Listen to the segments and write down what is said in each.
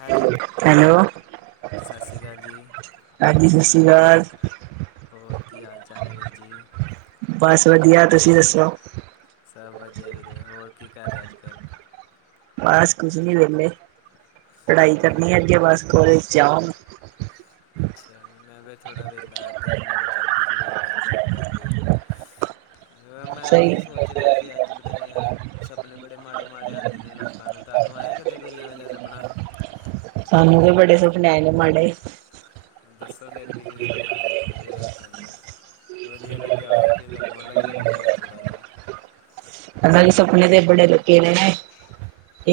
Hello hello. ਸਤਿ ਸ਼੍ਰੀ ਅਕਾਲ ਜੀ ਹਾਂਜੀ ਸਤਿ ਸ੍ਰੀ ਅਕਾਲ। ਹੋਰ ਕੀ ਹਾਲ ਚਾਲ ਐ ਵੀਰ ਜੀ? ਬਸ ਵਧੀਆ, ਤੁਸੀਂ ਦੱਸੋ? ਸਭ ਵਧੀਆ ਵੀਰੇ, ਹੋਰ ਕੀ ਕਰ ਰਿਆ ਅੱਜ ਕੱਲ? ਬਸ ਕੁੱਛ ਨੀ ਵੇਹਲੇ, ਪੜ੍ਹਾਈ ਮੈਂ ਵੀ ਕਰਨੀ ਏ ਅੱਗੇ ਬਸ ਕੋਲੇਜ ਜਾਮ ਅੱਛਾ ਜੀ, ਮੈਂ ਵੀ ਥੋੜਾ ਵੇਹਲਾ ਬੈਠਾ ਸੀ ਮੈਂ ਕਿਹਾ ਚੱਲ ਕਿਸੇ ਵੀਰ ਨਾਲ ਗੱਲ ਕਰ ਲੀ [unintelligible] ਮੈਂ ਸਹੀ ਓਹੀ ਸੋਚ ਰਿਹਾ ਸੀ ਅੱਜ ਪਤਾ ਨੀ ਯਾਰ ਸਪਨੇ ਬੜੇ ਮਾੜੇ-ਮਾੜੇ ਆਂਦੇ ਨੇ ਲੋਕਾਂ ਨੂੰ ਤੁਹਾਨੂੰ ਤੁਹਾਨੂੰ ਆਇਆ ਕਦੇ ਕੋਈ ਐਵੇਂ ਜਾ ਸਪਨਾ? ਸਾਨੂੰ ਵੀ ਬੜੇ ਸੁਪਨੇ ਆਏ ਨੇ ਮਾੜੇ। ਦੱਸੋ ਫਿਰ ਕਿਸੇ ਦੇ ਅਪਣੇ ਬਾਰੇ ਅਪਣੇ ਦੇ ਨਾਲ [unintelligible] ਵਧੀਆ ਲੱਗਿਆ ਹੋਇਆ, ਫਿਰ ਤੁਹਾਨੂੰ ਅਲੱਗ ਜਿਹਾ ਲੱਗਿਆ ਹੋਇਆ ਥੋੜ੍ਹਾ ਜਿਹਾ। ਅਲਗ ਸੁਪਨੇ ਤੇ ਬੜੇ ਲੀਤੇ ਦੇ ਨੇ।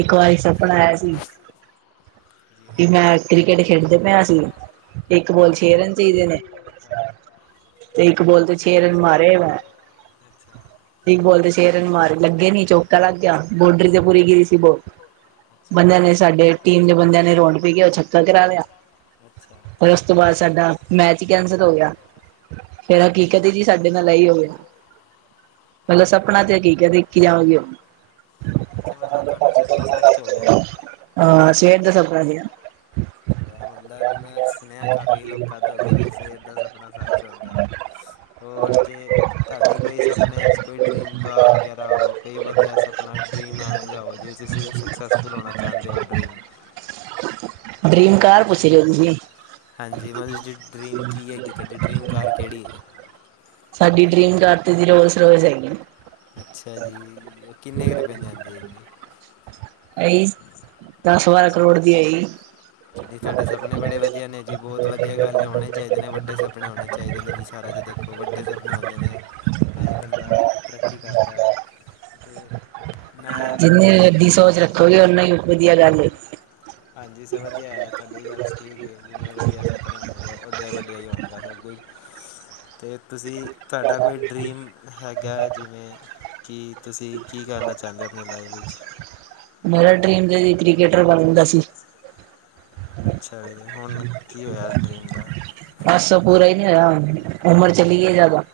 ਇੱਕ ਵਾਰੀ ਸਪਣਾ ਆਇਆ ਸੀ ਜਿਵੇਂ ਕੀ ਮੈਂ ਕ੍ਰਿਕਟ ਖੇਡਦੇ ਪਿਆ ਅਸੀ, ਇੱਕ ਬੋਲ ਚ ਛੇ ਰਨ ਚਾਹੀਦੇ ਨੇ ਅੱਛਾ, ਤੇ ਇੱਕ ਬੋਲ ਤੇ ਅੱਛਾ ਛੇ ਰਨ ਜੀ, ਮਾਰੇ ਮੈ ਅੱਛਾ ਇਕ ਬੋਲ ਤੇ ਛੇ [unintelligible] ਮਾਰਨ ਲੱਗੇ ਨੀ ਚੌਕਾ ਲੱਗ ਗਿਆ, ਬੋਡਰੀ ਤੇ ਪੂਰੀ ਗਿਰੀ ਸੀ ਬੋ ਬੰਦਿਆਂ ਨੇ ਸਾਡੇ, ਟੀਮ ਦੇ ਬੰਦਿਆਂ ਨੇ ਰੋਂਡ ਪੀ ਕੇ ਛੱਕਾ ਕਰਾ ਲਿਆ। ਤੇ ਉਸਤੋਂ ਬਾਅਦ ਸਾਡਾ ਮੈਚ ਹੀ ਕੈਂਸਲ ਹੋ ਗਿਆ। [unintelligible] ਹਕੀਕਤ ਜੀ ਸਾਡੇ ਨਾਲ ਏਹੀ ਹੋਵੇ [unintelligible] ਪਹਿਲਾਂ ਸਪਣਾ ਤੇ ਕੀਆ ਲਿਓ ਅੱਛਾ ਮਤਲਬ ਤੁਹਾਡਾ ਸਪਨਾ ਸੱਚ ਹੋ ਗਿਆ। ਸਵੇਰ ਦਾ ਸਪਨਾ ਸੀਗਾ ਇਹ ਹੁੰਦਾ ਨੀ ਮੈਂ ਸੁਨੇਹਾ ਕਾਫੀ ਲੋਕਾਂ ਤੋਂ ਕਿ ਬਈ ਸਵੇਰ ਦਾ ਸਪਨਾ ਸੱਚ ਹੁੰਦਾ। ਹੋਰ ਜੇ ਤੁਹਾਡੀ ਕੋਈ ਸਪਨੇ ਚ ਕੋਈ ਡਰੀਮ ਕਾਰ ਘਰ ਵਗੈਰਾ ਹੋ ਕੋਈ ਵਧੀਆ ਸੁਪਨਾ। ਨਾਵੇ ਜਾਓ ਜੇ ਤੁਸੀਂ ਸਕਸੈਸਫੁਲ ਹੋਣਾ ਚਾਹੁੰਦੇ ਹੋ ਡਰੀਮ। ਡਰੀਮ ਕਾਰ ਪੁੱਛਿਓ ਜੀ ਹਾਂਜੀ ਮਤਲਬ ਜੀ ਡਰੀਮ ਕੀ ਹੈਗੀ ਤੁਹਾਡੀ ਡਰੀਮ ਕਾਰ ਕਿਹੜੀ ਹੈ? [unintelligible] ਸਾਡੀ ਡਰੀਮ ਕਾਰ ਤੇ ਜੀ ਰੋਜਰੋਯਾਲ ਹੈਗੀ। ਅੱਛਾ ਜੀ ਉਹ ਕਿੰਨੇ ਰੁਪਏ ਲਿਆਂਦੇ ਹੈ ਜੀ ਇਹੀ ਦਸ ਬਾਰਾਂ ਕਰੋੜ ਦੀ ਆਈ। ਤੁਹਾੜੇ ਸਪਨੇ ਬੜੇ ਵਧੀਆ ਨੇ ਜੀ ਬਹੁਤ ਵਧੀਆ ਗੱਲ ਹੋਣੇ ਚਾਹੀਦੇ ਨੇ ਵੱਡੇ ਸਪਨੇ ਹੋਣੇ ਚਾਹੀਦੇ ਨੇ ਜੀ ਸਾਰਾ। ਦੇਖੋ ਵੱਡੇ ਸੁਪਨੇ ਹੁੰਦੇ ਨੇ ਤਾਈ ਬੰਦਾ ਤਰੱਕੀ ਕਰਦਾ। ਤੇ ਮੈਂ ਪੁੱਛ ਜਿੰਨੀ ਰਿਹਾ ਵੱਡੀਸੋਚ ਰੱਖੋਗੇ ਓਨਾ ਹੀ ਵਧੀਆ ਗੱਲ ਏ। ਹਾਂਜੀ ਸਭ ਵਧੀ ਤੁਹਾਡੀ ਗੱਲ ਠੀਕ ਏ ਜਿੰਨੇ ਵਧੀਆ ਸਪਨੇ ਹੋਣਗੇ ਉਡੀ ਵੱਡੇ ਹੀ ਹੋਣਗੇ ਸਭ। [unintelligible] ਤੁਸੀ ਤੁਹਾਡਾ ਕੋਈ ਡਰੀਮ ਹੈਗਾ ਜਿਵੇਂ। ਕੀ ਤੁਸੀ ਕੀ ਕਰਨਾ ਚਾਹੁੰਦੇ ਹੋ ਆਪਣੀ ਲਾਈਫ ਵਿੱਚ ਮੇਰਾ ਡਰੀਮ ਤੇ ਕ੍ਰਿਕਟਰ ਬਣਨ ਦਾ ਸੀ। ਅੱਛਾ ਜੀ ਹੁਣ ਕੀ ਹੋਇਆ ਉਸ ਡ੍ਰਰੀਮ ਦਾ ਬੱਸ ਪੂਰਾ ਹੀ ਨਹੀਂ ਹੋਇਆ ਉਮਰ ਚਲੀ ਗਈ ਜ਼ਿਆਦਾ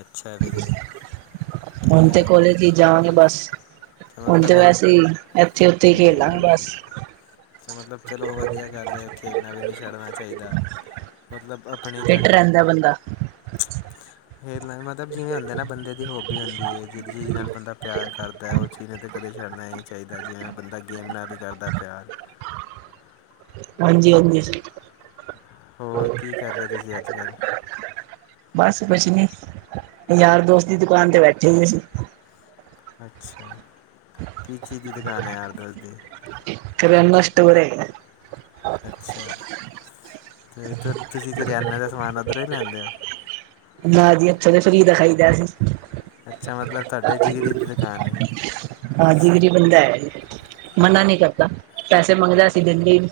ਅੱਛਾ ਵੀਰੇ। ਹੁਣ ਤੇ ਅ ਕੋਲੇਜ ਹੀ ਜਾਵਾਂਗੇ ਬਸ। ਹੁਣ ਤੇ ਵੈਸੇ ਹੀ ਇੱਥੇ ਉਥੀ ਹੀ ਖੇਲਾਗੇ ਬਸ। ਚਲੋ ਮਤਲਬ ਚਲੋ ਵਧੀਆ ਗੱਲ ਏ ਖੇਲਣਾ ਵੀ ਨਹੀ ਛੱਡਣਾ ਚਾਹੀਦਾ ਮਤਲਬ। ਆਪਣੇ ਫਿੱਟ ਰਹਿੰਦਾ ਬੰਦਾ ਫਿਰ ਨਾ ਮਤਲਬ ਜਿਵੇਂ ਹੁੰਦਾ ਨਾਂ ਬੰਦੇ ਦੀ ਹੋਪਵੀ ਹੁੰਦੀ ਹੈ ਜਿਹਦੇ ਨਾਲ ਬੰਦਾ ਪਿਆਰ ਕਰਦਾ ਉਹ [unintelligible] ਛੱਡਨਾ ਹੀ ਨਹੀਂ ਚਾਹੀਦਾ, ਜਿਵੇਂ ਬੰਦਾ ਗੇਮ ਨਾਲ ਈ ਕਰਦਾ ਪਿਆਰ। ਹਾਂਜੀ-ਹਾਂਜੀ। ਹੋਰ ਕੀ ਕਰ ਰਹੇ ਤੁਸੀਂ ਅੱਜ ਕੱਲ੍ਹ? ਬਸ ਕੁਛ ਨਹੀਂ ਯਾਰ ਦੋਸਤ ਦੀ ਦੁਕਾਨ ਤੇ ਬੈਠੇ ਹੋਏ ਸੀ। ਅੱਛਾ ਕਿਸ ਚੀਜ਼ ਦੀ ਦੁਕਾਨ ਹੈ ਯਾਰ ਦੋਸਤ ਦੀ। ਕਰਿਆਨਾ ਸਟੋਰ ਹੈਗਾ ਅੱਛਾ ਤੇ ਤੁਸੀਂ ਕਰਿਆਨੇ ਦਾ ਸਮਾਨ ਉਧਰੋਂ ਹੀ ਲੈਂਦੇ ਹੋ। ਨਾ ਜੀ ਇਥੇ ਤੇ ਫਰੀ ਦਾ ਖਾਈ ਦਾ ਅਸੀ। ਅੱਛਾ ਮਤਲਬ ਤੁਹਾਡੇ ਜਿਗਰੀ ਦੀ ਦੁਕਾਨ ਹੈ। ਹਾਂਜੀ ਗਰੀਬ ਬੰਦਾ ਹੈ ਜੀ ਮਨਾ ਨਹੀਂ ਕਰਦਾ ਪੈਸੇ ਮੰਗਦਾ ਸੀ ਦਿੰਦੇ ਨੀ।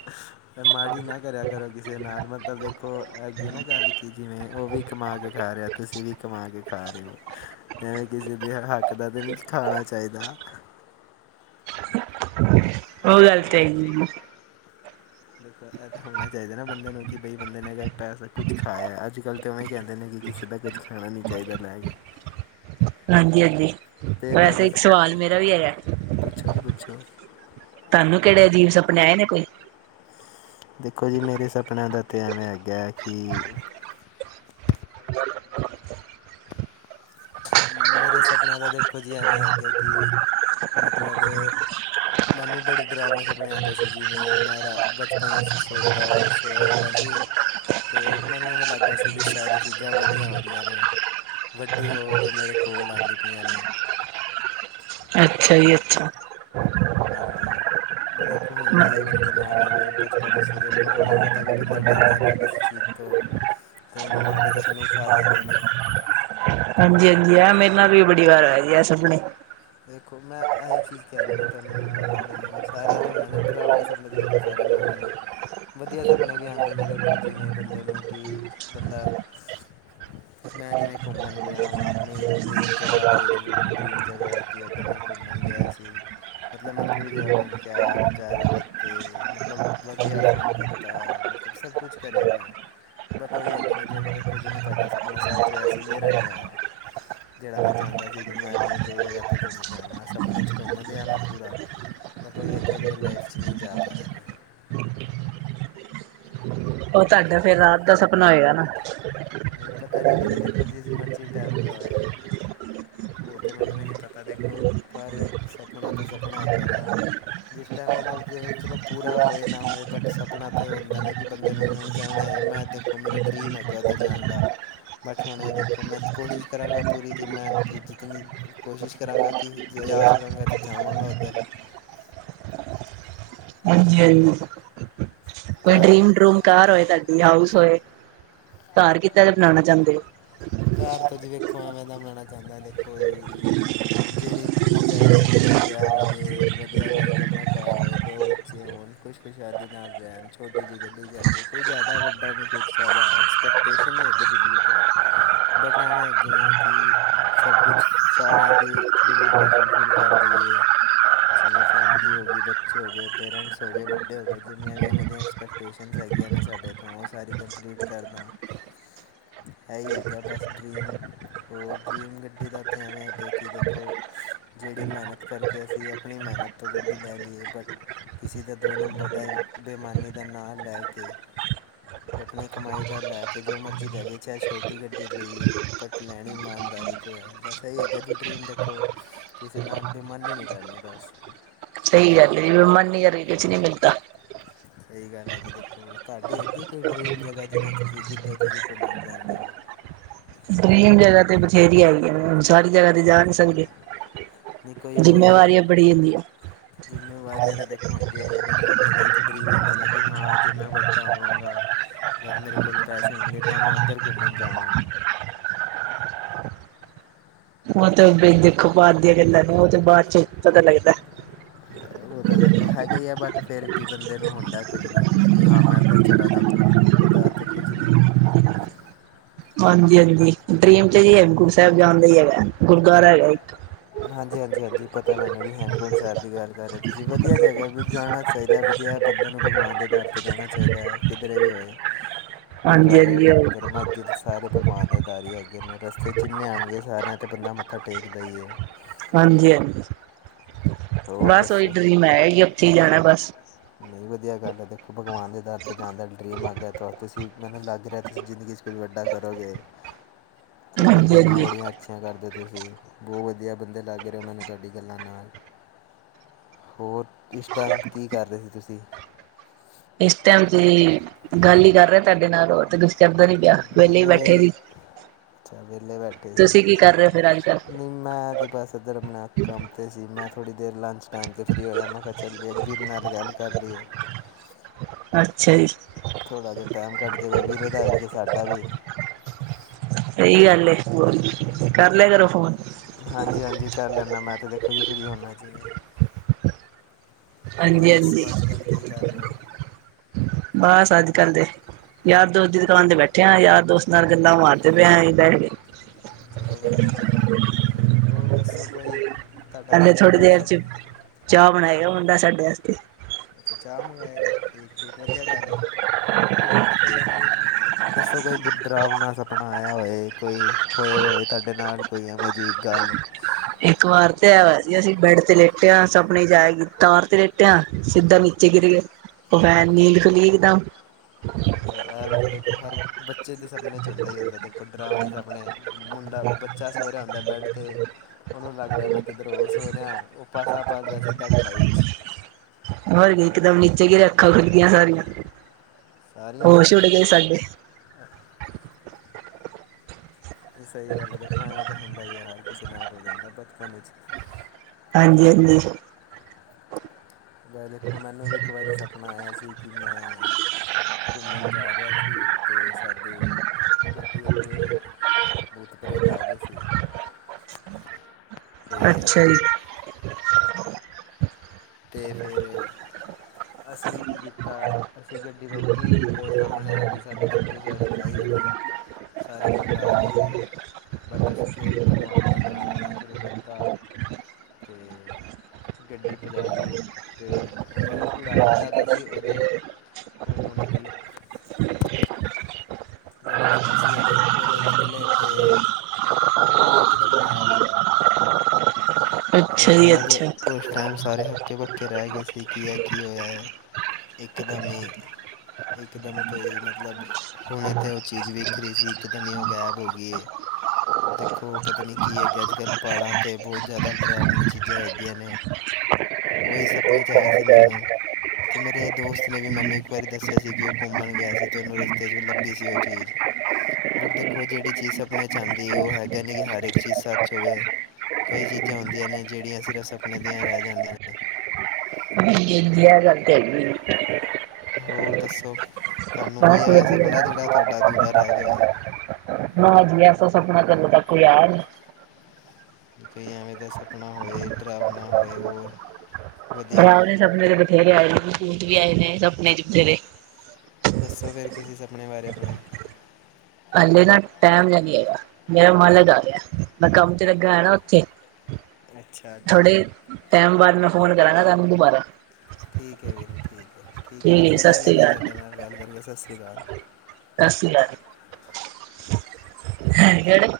ਅ ਮਾੜੀ ਨਾ ਕਰਿਆ ਕਰੋ ਕਿਸੇ ਨਾਲ ਮਤਲਬ ਦੇਖੋ ਹੈਗੀ ਨਾ ਗੱਲ ਕੀ ਜਿਵੇਂ ਉਹ ਵੀ ਕਮਾ ਕੇ ਖ਼ਾ। ਰਿਹਾ ਤੁਸੀਂ ਵੀ ਕਮਾ ਕੇ ਖਾ ਰਹੇ ਹੋ ਐਵੇਂ ਕਿਸੇ ਦੇ ਇੱਕ ਅੱਧਾ ਦਿਨ ਨਹੀਂ ਖਾਣਾ ਚਾਹੀਦਾ। ਉਹ ਗੱਲ ਤੇ ਹੈ। ਦੇਖੋ ਇਹ ਤਾਂ ਹੋਣਾ ਹੀ ਚਾਹੀਦਾ ਨਾ ਬੰਦੇ ਨੂੰ ਕਿ ਬਈ ਬੰਦੇ ਨੇ ਅਗਰ ਪੈਸਾ ਕੁੱਝ ਖਾਇਆ ਅੱਜ ਕੱਲ ਤੇ ਓਵੇਂ ਕਹਿੰਦੇ ਨੇ ਕਿ ਕਿਸੇ ਦਾ ਕੁਝ ਖਾਣਾ ਨਹੀਂ ਚਾਹੀਦਾ ਲੇ ਕੇ ਹਾਂਜੀ ਹਾਂਜੀ ਦੇ ਦਿਆ ਵੈਸੇ ਕਰ ਇੱਕ ਸਵਾਲ ਮੇਰਾ ਵੀ ਹੈਗਾ ਪੁੱਛੋ ਜੀ ਪੁੱਛੋ ਤੁਹਾਨੂੰ ਕਿਹੜੇ ਅਜੀਬ ਸਪਨੇ ਆਏ ਨੇ ਕੋਈ ਦੇਖੋ ਜੀ ਮੇਰੇ ਸਪਨਿਆਂ ਦਾ ਤੇ ਐਵੇਂ ਅਗਾ ਕਿ ਮੇਰੇ ਸੁਪਨਿਆ ਦਾ ਦੇਖੋ ਜੀਵੇਂ ਹੈਗਾ ਕਿ ਮਤਲਬ ਮੈਨੂੰ ਬੜੇ ਡਰਾਮਣੇ ਸਪਣੇ ਆਉਂਦੇ ਸੀ ਜਿਵੇਂ ਮੈਂ ਰਾ ਬਚਪਨ ਵਿੱਚ ਸੋਦਾ ਸੋਇਆ ਹੁੰਦਾ ਸੀ ਅਤੇ ਮੈਨੂੰ ਇਵੇਂ ਲੱਗਦਾ ਸੀ ਕਿ ਸਾਰੀ ਚੀਜ਼ਾਂ ਬੜੀਆਂ ਹੋ ਰਹੀਆਂ ਨੇ ਵੱਡੀ ਹੋ ਕੇ ਮੇਰੇ ਕੋਲ ਆਉਂਦੀ ਪਈਆਂ ਨੇ ਅੱਛਾ ਜੀ ਅੱਛਾ ਹਾਂਜੀ ਬ ਦੇਖੋ ਹੁੰਦਾ ਹੀ ਹੈ ਬੰਦੇ ਨਾਲ ਐਵੇਂ ਬਚਪਨ 'ਚ ਦੇਖੋ ਥੋੜ੍ਹਾ [inaudible] ਤੇਨੂੰ ਮਾੜੇ ਸਪਨੇ ਖਾ ਜਾਂਦੇ ਨੇ ਹਾਂਜੀ ਹਾਂਜੀ ਆ ਮੇਰੇ ਨਾਲ ਵੀ ਬੜੀ ਵਾਰ ਆ ਜ ਆ ਸੁਪਣੇ ਦੇਖੋ ਮੈਂ ਇਹੀ ਚੀਜ਼ ਕਹਿ ਰਿਹਾ ਨਾ ਤੁਹਾਨੂੰ ਬੰਦਾ ਬੰਦੇ ਨੂੰ ਸਾਰਿਆਂ ਦੇਣਾ ਡਰਾਵਣੇ ਸਪਣੇ ਤੇ ਦੇਖੋ ਸਾਰਿਆਂ ਨੂੰ ਮੰਨ ਨੇ ਵਧੀਆ ਸਪਣੇ ਵੀ ਆਉਂਦੇ ਨੇ ਦੇਖੋ ਜਿਵੇਂ ਬੰਦੇ ਨੂੰ ਕਿ ਬੰਦਾ ਮੈਂ ਜਿਵੇਂ ਘੁੰਮਣ ਗਿਆ ਵਾਂ ਆਪਣੀ [inaudible] ਕਿ ਇੱਧਰ ਮੈਂ ਘੁੰਮਣ ਗਿਆ ਸੀ ਮਤਲਬ ਮੈਂ ਪੂਰੀ ਜਗ੍ਹਾ ਘੁੰਮ ਕੇ ਆਇਆ ਨਜ਼ਾਰੇ ਲਿੱਤੇ ਮਤਲਬ ਵਧੀਆ ਫਨ ਕੀਤਾ ਮਤਲਬ ਸਭ ਕੁਛ ਕਰਿਆ ਮੈਂ ਬਟ ਉਹੀ ਹੈ ਕ ਨਾ ਜਿਵੇਂ ਦੇਖੋ ਜਿਵੇਂ ਤੁਹਾਡਾ ਸਪਨਾ ਸੱਚ ਹੋਇਆ ਸੀ ਮੇਰਾ ਨੀ ਹੋਇਆ ਜਿਹੜਾ ਮੈਂ ਚਾਹੁੰਦਾ ਸੀ ਕਿ ਮੈਂ ਆਪਣੀ ਜ ਜਗ੍ਹਾ 'ਤੇ ਘੁੰਮ ਕੇ ਆਵਾਂ ਸਪਨੇ 'ਚ ਘੁੰਮ ਲਹਾ ਮੈਂ ਪੂਰਾ ਮੈਂਤਲਬ ਇਹ ਹੈਗਾ ਰੀਅਲ ਲਾਈਫ ਚ ਨਹੀਂ ਜਾ ਪਾਇਆ ਮੈਂ ਉਹ ਤੁਹਾਡਾ ਫੇਿਰ ਰਾਤ ਦਾ ਸੁਪਨਾ ਹੋਏਗਾ ਨਾ ਨਹੀਂ ਪਤਾ ਨੀ ਵੀਰੇ ਦੇਖੋ ਜਿਸ ਮਰਜ਼ੀ ਟਾਈਮ ਦਾ ਹੋਏ ਉਹ ਤਾਂ ਮੈਨੂੰ ਹੀ ਨਹੀਂ ਪਤਾ ਦੇਖੋ ਪਰ ਸਪਨਾ ਤੇ ਸਪਨਾ ਹੈਗਾ ਨਾ ਜਿਸ ਟਾਈਮ ਦਾ ਮਰਜ਼ੀ ਹੋਏ ਚਲੋ ਪੂਰਾ ਹੋਏ ਨਾ ਹੋਏ ਬਟ ਸਪਨਾ ਤੇ ਇਹ ਹੁੰਦਾ ਨਾ ਕਿ ਬੰਦੇ ਨੂੰ ਹੁਣ ਜਾਣਾ ਹੈ ਅਤੇ ਮੈਂ ਦੇਖੋ ਮੇਰਾ ਡਰੀਮ ਹੈਗਾ ਉੱਧਰ ਜਾਣ ਦਾ ਬਟ ਹੁਣੇ ਦੇਖੋ ਮੈਂ ਕੋਸ਼ਿਸ਼ ਕਰਾਂਗਾ ਪੂਰੀ ਕਿ ਮੈਂ ਜਿਤਨੀ ਕੋਸ਼ਿਸ਼ ਕਰਾਂਗਾ ਕਿ ਜਾ ਸਕਾਂਗਾ ਤੇ ਜਾਵਾਂਗਾ ਉੱਧਰ ਹਾਂਜੀ ਹਾਂ ਕੋਈ ਤਾਂ ਡਰੀਮ ਡਰੂਮ ਕਾਰ ਹੋਏ ਤੁਹਾਡੀ ਹਾਊਸ ਹੋਏ ਘਰ ਕੀਦਾ ਦਾ ਬਣਾਉਣਾ ਚਾਹੁੰਦੇ ਹੋ ਘਰ ਤੋਂ ਜੀ ਵੇਖੋ ਐਵੇਂ ਤਾਂ ਬਨਾਉਣਾ ਚਾਹੁੰਦਾ ਦੇਖੋ ਜੀ ਜਿਹੜੀ, ਕੁੜੀ ਚਾਹੀਦੀ ਉਹਦੇ ਨਾਲ ਵਿਆਹ ਹੋ ਜੇ ਵਧੀਆ ਦਾਇਕ ਆਪਣਾ ਘਰ ਹੋਏ ਦੋ ਬੱਚੇ ਹੋਣ ਖੁਸ਼ ਖੁਸ਼ਾਲਦੀ ਨਾਲ ਰਹਿਣ ਛੋਟੀ ਜਿਹੀ ਗੱਡੀ ਕੋਈ ਜ਼ਿਆਦਾ ਵੱਡਾ ਨੀ ਕੋ ਜਾਿਆਦਾ ਐਕਸਪੈਕਟੇਸ਼ਨ ਨਹੀਂ ਹੈ ਜ਼ਿੰਦਗੀ ਤੋਂ ' ਬਟ ਐਵੇਂ ਅੱਗੇ ਹੈ ਕਿ ਸਭ ਕੁਝ ਸਾਰਿਆਂ ਦੀ ਡਿਮਾਂਡਾਂ ਫੁਲਫਿਲ ਕਰ ਦੇਈਏ ਅਤੇ ਜਿਵੇਂ ਫੈਮਿਲੀ ਹੋ ਗਈ ਬੱਚੇ ਹੋ ਗਏ ਪੇਰੈਂਟਸ ਹੋ ਗਏ ਵੱਡੇ ਹੋ ਗਏ ਜਿੰਨੀਆਂ ਵੀ ਉਹਨਾਂ ਦੀਆਂ ਐਕਸਪੈਕਟੇਸ਼ਨਜ਼ ਹੈ ਹੈਗੀਆਂ ਨੇ ਸਾਡੇ ਤੋਂ ਉਹ ਸਾਰੀ ਕੰਪਲੀਟ ਕਰਦਾ ਦਾ ਹੀ ਹੈ ਅੱ ਬਸ ਡਰੀਮ ਹੋਰ ਡਰੀਮ ਗੱਡੀ ਦਾ ਇੱਥੇ ਐਵੇਂ ਅੱਗੇ ਕਿ ਦੇਖੋ ਜਿਹੜੀ ਮੈਂ ਮਿਹਨਤ ਕਰਕੇ ਅਸੀਂ ਆਪਣੀ ਮਿਹਨਤ ਤੋਂ ਗੱਡੀ ਲੈ ਲਈਏ ਬਟ ਕਿਸੇ ਦਾ ਦੋ ਨੰਬਰ ਦਾ ਬੇਮਾਨੀ ਦਾ ਨਾਂ ਲੈ ਕੇ ਆਪਣੀ ਕਮਾਈ ਦਾ ਲੈ ਕੇ ਜੋ ਮਰਜ਼ੀ ਲੈ ਗਏ ਚਾਹੇ ਛੋਟੀ ਟੀ ਗੱਡੀ ਲਈਏ ਪਰ ਲੈਣੀ ਇਮਾਨਦਾਰੀ ਤੋਂ ਹੈ ਬਸ ਇਹ ਹੈੀ ਟਡ੍ਰੀਮ ਦੇਖੋ ਕਿਸੇ ਨੂੰ ਨਾਲ ਬੇਮਾਨੀ ਨਹੀਂੀ ਕਰਨੀ ਬਸ ਸਹੀ ਗੱਲ ਹੈ ਜਿਵੇਂ ਮਨ ਨੀ ਕਰੀ ਕੁਛ ਨਹੀਂੀ ਮਿਲਦਾ ਸਹੀ ਗੱਲ ਹੈ ਜੀ ਦੇਖੋ ਤੁਹਾਡੀ ਅੱਗੇ ਕੋਈ ਡਰੀਮ ਜਗ੍ਹਾ ਜਿਵੇਂ ਤੁਸੀਂ ਜਿੱਧਰ ਤੁਸੀਂ ਘੁੰਮਣ ਜਾਂਦੇ ਹੋ ਡਰੀਮ ਜਗ੍ਹਾ ਤੇ ਬਥੇਰੀ ਆਈ ਆ ਸਾਰੀ ਜਗ੍ਹਾ ਤੇ ਜਾ ਨਹੀਂੀ ਸਕਦੇ ਨਹੀਂ ਕੋਈ ਹੋਏ ਜਿੰਮੇਵਾਰੀਆਂ ਬੜੀ ਹੁਦੀਆਂ ਜ਼ਿੰਮੇਵਾਰੀਆਂ ਤਾਂ ਦੇਖੋ ਹੁੰਦੀਆਂ ਹੀ ਨੇ ਬਟ ਬੰਦੇ ਦਾ ਇੱਕ ਡਰੀਮ ਹੁੰਦਾ ਨਾ ਕਿ ਹਾਂ ਜੇ ਮੈਂ ਵੱਡਾ ਹੋਵਾਂਗਾ ਜਦ ਮੇਰੇ ਕੋਲ ਪੈਸੇ ਹੋਣਗੇ ਤਾਂ ਮੈਂ ਉੱਧਰ ਘੁੰਮਣ ਜਾਵਾਂਗਾ। ਉਹ ਤੇ ਦੇਖੋ ਬਾਹਰ ਦੀਆਂ ਗੱਲਾਂ ਨੂੰ ਉਹ ਤੇ ਬਾਅਦ ਚੋਂ ਪਤਾ ਲੱਗਦਾ। ਉਹ ਤਾਂ ਦੇਖੋ ਹੈਗਾ ਹੀ ਆ ਬਟ ਫੇਰ ਵੀ ਬੰਦੇ ਨੂੰ ਹੁੰਦਾ ਕੁੱਝ ਕੁਛ ਹਾਂ ਮੈਂ ਇੱਧਰ ਚਲਾ ਜਾਗਾ ਉਹਦਾ ਇਥੇ ਕੁਝ ਨਹੀਂ ਹਾਂਜੀ-ਹਾਂਜੀ ਡਰੀਮ ਤੇ ਜੀ ਹੈ ਗੁਰੂ ਸਾਹਿਬ ਜਾਣ ਦਾ ਹੀ ਹੈਗਾ ਗੁਰਦੁਆਰਾ ਹੈਗਾ ਇੱਕ, ਹਾਂਜੀ-ਹਾਂਜੀ-ਹਾਂਜੀ ਪਤਾ ਮੈਨੂੰ ਵੀ ਹੇਮਕੁੰਟ ਸਾਹਿਬ ਦੀ ਗੱਲ ਕਰੋ, ਤੁਸੀਂ ਵਧੀਆ ਜਗ੍ਹਾ ਵੀ ਜਾਣਾ ਚਾਹੀਦਾ ਵਧੀਆ ਬੰਦੇ ਨੂੰ ਭਗਵਾਨ ਦੇ ਦਰ 'ਤੇ ਜਾਣਾ ਚਾਹੀਦਾ ਹੈ ਕਿਧਰੇ ਵੀ ਹੋਏ, ਹਾਂਜੀ ਗੁਰਦੁਆਰੇ ਹਾਂਜੀ ਉਹ ਮੰਦਿਰ ਮਸਜਿਦ ਸਾਰੇ, ਮਾਂ ਦੇ ਦਾਰੀ ਅੱਗੇ ਨੇ ਰਸਤੇ ਜਿੰਥੇ ਆਣਗੇ ਸਾਰਿਆਂ ਅਤੇ ਬੰਦਾ ਮੱਥਾ ਟੇਕਦਾ ਹੀ ਹੈ, ਹਾਂਜੀ-ਹਾਂਜੀ, ਹੋਰ ਬਸ ਉਹੀ ਦੱਸੋ ਡਰੀਮ ਐ ਹੀ ਉੱਥੇ ਜਾਣਾ ਬਸ, ਨਹੀਂ ਵਧੀਆ ਗੱਲ ਹੈ ਭਗਵਾਨ ਦੇ ਦਰ 'ਤੇ ਜਾਣ ਦਾ ਡਰੀਮ ਆਗਿਆ ਤਾਂ ਤੁਸੀਂ ਮੈਨੂੰ ਲੱਗ ਰਿਹਾ ਤੁਸੀਂ ਜ਼ਿੰਦਗੀ 'ਚ ਕੋਈ ਵੱਡਾ ਕਰੋਗੇ। ਤੁਹਾਡੀ ਹਾਂਜੀ ਗੱਲਾਂ ਹਾਂਜੀ ਬੜੀਆਂ ਅੱਛੀਆਂ ਕਰਦੇ, ਤੁਸੀਂ ਬਹੁਤ ਵਧੀਆ ਬੰਦੇ ਲੱਗ ਰਹੇ ਹੋ ਮੈਨੂੰ ਤੁਹਾਡੀ ਗੱਲਾਂ ਨਾਲ, ਹੋਰ ਇਸ ਟਾਈਮ ਕੀ ਕਰਦੇ ਸੀ ਤੁਸੀਂ? ਇਸ ਟਾਈਮ ਤੁਸੀ ਗੱਲ ਹੀ ਕਰ ਰਹੇ ਤੁਹਾਡੇ ਨਾਲ ਤੇ ਚਦਾ ਨੀ ਪਿਆ ਵਿਹਲੇ ਹੀ ਬੈਠੇ ਨਹੀਂ ਸੀ, ਅੱਛਾ ਵਿਹਲੇ ਬੈਠੇ ਸੀ ਤੁਸੀਂ ਕੀ ਕਰ ਰਹੇ ਹੋ ਫੇਰ ਅੱਜ ਕੱਲ? ਨਹੀਂ ਮੈਂ ਤੇ ਬਸਧਰ ਕੰਮ ਤੇ ਸੀ। ਮੈਂ ਥੋੜੀ ਦੇਰ ਚ ਲੰਚ ਟੈਮ ਤੇ ਫਰੀ ਹੋਇਆ ਮੈਂ ਕਿਹਾ ਚੱਲ ਵੀਰ ਨਾਲ ਗੱਲ ਕਰ ਲਈਏ। ਅੱਛਾ ਜੀ ਥੋੜ੍ਹਾ ਜਿਹਾ ਟਾਈਮ ਕੱਟ ਜੇਗਾ ਵੀਹਰੇ ਦਾ ਵੀ ਤੇ ਸਾਡਾ ਵੀ ਸਹੀ ਗੱਲ ਕਰ ਲਿਆ ਕਰੋ ਫੋਨ ਹਾਂਜੀ-ਹਾਂਜੀ ਕਰ ਲੈਦਾ ਮੈਂ ਤੇ ਦੇਖੋ ਜੀ ਫਰੀ ਹਦਾ ਜਿਵੇਂ ਹੋਰ ਹਾਂਜੀ-ਹਾਂਜੀ ਦੱਸੋ ਅੱਜ ਕੱਲ੍ਹ ਕੀ ਕਰ ਰਹੇ ਹੋ ਬਸ ਅੱਜ-ਕਲ ਦੇ ਯਾਰ ਦੋਸਤ ਦੁਕਾਨ ਤੇ ਬੈਠੇ ਯਾਰ ਦੋਸਤ ਨਾਲ ਗੱਲਾਂ ਮਾਰਦੇ ਪਏ ਬੈ ਕੇ ਚਲੋ ਵਧੀਆ ਗੱਲ ਹੈ। ਹੋਰ ਦੱਸੋ ਕੋਈ ਤੁਹਾਡਾ ਪਲੇ ਕੋਈ ਥੋੜ੍ਹੀ ਬੁਰਾ ਦੇਰ ਸਭ ਚ ਚਾਹ ਬਣਾਇਆ ਹੁੰਦਾ ਸਾਡਾ, ਬਾਸਤੇ ਅੱਛਾ ਚਾਹ ਮੰਗਵਾਏਗਾ ਠੀਕ ਠੀਕ ਵਧੀਆ ਗੱਲ ਐ, ਹੋਰ ਕੋਈ ਆਪਣੀ ਦੱਸੋ ਕੋਈ ਬੁੱਧ ਰਾਮ ਨਾਲ ਸਪਨਾ ਆਇਆ ਹੋਏ ਕੋਈ ਹੋਏ ਹੋਏ ਤੁਹਾਡੇ ਨਾਲ ਕੋਈ ਐਵੇਂ ਜੀ। ਇੱਕ ਵਾਰ ਤੇ ਹੈ ਅਸੀਂ ਬੈਡ ਤੇ ਲੇਟਿਆਾਂ ਸਪਨੇ ਜਾਈ ਤਾਰ ਤੇ ਲੇਟਿਆ ਸਿੱਧਾ ਨੀਚੇ ਗਿਰ ਗਿਆ, ਬਹਿ ਨੀਲ ਕਲੀਨਦਾ, ਛਾ ਇਹ ਵੀ ਤਾਂ ਦੇਖੋ ਹਰ ਬੱਚੇ ਦੇ ਸਪਨ 'ਚੋਂਦਾ ਹੀ ਹੁੰਦਾ ਦੇਖੋ ਡਰਾਮਣੇ ਸਪਣੇ ਮੁੰਡਾ, ਬੱਚਾ ਸੋ ਰਿਆ ਹੁੰਦਾ ਪਰ ਹ ਸੋ ਰਿਹਾ ਉਹ ਪਾਸਾ ਪਲਟਦਾ ਸਿੱਧਾ ਖਾਈ 'ਚ ਹੋਰ ਇੱਕਦਮ ਨੀਚੇ ਗਿਰਿਆ ਅੱਖਾ ਖੁਲਗੀਆ ਸਾਰੀਆਂ ਸਾਰੀਆਂ ਹੋਸ ਉਡ ਗਏ ਸਾਡੇ, ਇਹ ਸਹੀ ਗੱਲ ਹੈ ਦੇਖੋ ਐਵੇਂ ਤਾਂ ਹੁੰਦਾ ਹੀ ਹੈ ਹਰ ਕਿਸੇ ਨਾਲ ਹੋ ਜਾਂਦਾ ਬਚਪਨ ਹਾਂਜੀ-ਹਾਂਜੀ, ਦੇਖੋ ਮੈਨੂੰ ਵੀ ਇੱਕ ਵਾਰੀ ਸਪਨਾ ਆਇਆ ਸੀ ਕਿ ਮੈਂ, ਘੁੰਮਣ ਜਾ ਰਿਹਾ ਸੀ ਅਤੇ ਸਾਡੀ ਗੱਡੀ ਅੱਗੇ, ਬੂਤ ਪ੍ਰੇਤ ਆਗੀ ਸੀ, ਅਤੇ ਅੱਛਾ ਜੀ ਤੇ ਫੇਰ ਅਸੀਂ ਕੀ ਕੀਤਾ ਅਸੀਂ ਗੱਡੀ ਰੋਕੀ ਤੇ ਉਹ ਸਾਹਮਣੇ ਆ ਸਾਡੇ ਚਿੱਟੀ ਸਾੜੀ ਪਾਈ ਉਹਨੇ ਹ ਸਾਰੇ ਘਬਰਾ ਗਏ ਸੀ ਬਟ ਅਸੀਂ ਫਿਰ ਭਗਵਾਨ ਦਾ ਨਾਂ ਲੈਣਾ ਸ਼ੁਰੂ ਕੀਤਾ। ਤਾ ਅਤੇ ਗੱਡੀ, ਜਾ ਲਈ ਤੇ ਉਹਨੂੰ ਉਡਾ ਜ਼ਿਆਦਾ ਸੀ ਉਹਦੇ, ਕੋਲੋਂ ਨਿਕਲੇ [unintelligible] ਜਦੋਂ ਅਸੀਂ ਉਹਦੇ ਕੋਲੋਂ ਨਿਕਲੇ ਤੇ ਉਹ ਇਕਦਮ ਗੈਬ ਹੋਗੀ। ਅੱਛਾ ਜੀ ਮਤਲਬ ਅੱਛਾ ਉਸ ਟਾਈਮ ਸਾਰੇ ਹੱਕੇ ਬੱਕੇ ਰਹਿ ਗਏ ਸੀ ਕਿ ਇਹ ਕੀ ਹੋਇਆ ਹੈ। ਇੱਕ ਦਮ ਈ ਇਕ ਦਮ ਤੋਂ ਹੀ ਮਤਲਬ ਹੁਣੇ ਤੇ ਉਹ ਚੀਜ਼ ਵਿਖ ਰਹੀ ਸੀ, ਇੱਕ ਦਮ ਹੀ ਉਹ ਗੈਬ ਹੋ ਗਈ ਏ। ਦੇਖੋ ਪਤਾ ਨੀ ਕੀ ਹੈਗੇ, ਅੱਜ- ਕੱਲ੍ਹ ਪਹਾੜਾਂ ਤੇ ਬਹੁਤ ਜ਼ਿਆਦਾ ਡਰਾਵਨੀ ਚੀਜ਼ਾਂ ਹੈਗੀਆਂ ਨੇ ਉਹੀ ਸਪਨੇ ਚ ਆਇਆ ਸੀ ਮੈਨੂੰ। ਤੇ ਮੇਰੇ ਦੋਸਤ ਨੇ ਵੀ ਮੈਨੂੰ ਇੱਕ ਵਾਰੀ ਦੱਸਿਆ ਸੀ ਕਿ ਉਹ ਘੁੰਮਣ ਗਿਆ ਸੀ, ਅਤੇ ਉਹਨੂੰ ਰਸਤੇ ਚ ਵੀ ਲੱਭੀ ਸੀ ਉਹ ਚੀਜ਼। ਬਟ ਦੇਖੋ ਜਿਹੜੀ ਚੀਜ਼ ਆਪਣੇ ਚਾਂਹਦੀ ਉਹ ਹੈਗਾ ਨੀ ਕਿ ਹਰ ਇੱਕ ਚੀਜ਼ ਸੱਚ ਹੋਵੇ। ਕਈ ਚੀਜ਼ਾਂ ਹੁੰਦੀਆਂ ਨੇ ਜਿਹੜੀਆਂ ਸਿਰ ਸਪਨੇ ਦੀਆਂ ਰਹਿ ਜਾਂਦੀਆਂ ਨੇ। ਹਾਂਜੀ- ਹਾਂਜੀ ਇਹ ਗੱਲ ਤਾਂ ਹੈਗੀ ਐ ਜੀ। ਹੋਰ ਦੱਸੋ ਤੁਹਾਨੂੰ ਕੋਈ ਬਸ ਆਇਆ ਵਧੀਆ ਸੁਪਨਾ ਜਿਹੜਾ ਜੀ, ਤੁਹਾਡਾ ਅਧੂਰਾ ਰਹਿ ਗਿਆ ਹੋਵੇ ਨਾਂ ਜੀ ਐਸਾ ਸੁਪਨਾ ਤਾਂ ਅਜੇ ਤੱਕ ਕੋਈ ਯਾਰ ਕਈ ਐਵੇਂ ਦਾ ਸਪਨਾ ਹੋਏ, ਡਰਾਵਣਾ ਹੋਏ ਹੋਰ ਵਧੀਆ ਡਰਾਵਨੇ ਸਪਨੇ ਤੇ ਬਥੇਰੇ ਆਏ ਨੇ ਭੂਤ ਵੀ ਆਏ ਨੇ ਸਪਨੇ ਚ ਬਥੇਰੇ। ਦੱਸੋ ਫਿਰ ਕਿਸੇ ਸੁਪਨੇ ਬਾਰੇ ਆਪਣੇ। ਹਲੇੇ ਨਾ ਟੈਮ ਲੱਗੇਗਾ ਮੇਰਾ ਮਾਲਕ ਆ ਗਿਆ, ਮੈਂ ਕੰਮ ਤੇ ਲੱਗਾ ਹੈ ਨਾ ਉੱਥੇ। [unintelligible] ਅੱਛਾ ਥੋੜੇ ਟਾਈਮ ਬਾਅਦ ਮੈਂ ਫੋਨ ਕਰਾਂਗਾ ਤੁਹਾਨੂੰ ਦੁਬਾਰਾ। ਠੀਕ ਹੈ ਵੀਰੇ ਠੀਕ ਹੈ ਠੀਕ ਹੈ ਵੀਰੇ ਜੀ ਸਤਿ ਵਧੀਆ ਸ਼੍ਰੀ ਲੱਗਿਆ ਤੁਹਾਡੇ ਅਕਾਲ ਨਾਲ ਗੱਲ ਕਰਕੇ ਸਸ ਰੀ ਕਾਲ। ਸਸ ਰੀ ਕਾਲ। ਹੈ ਕਿਹੜੇ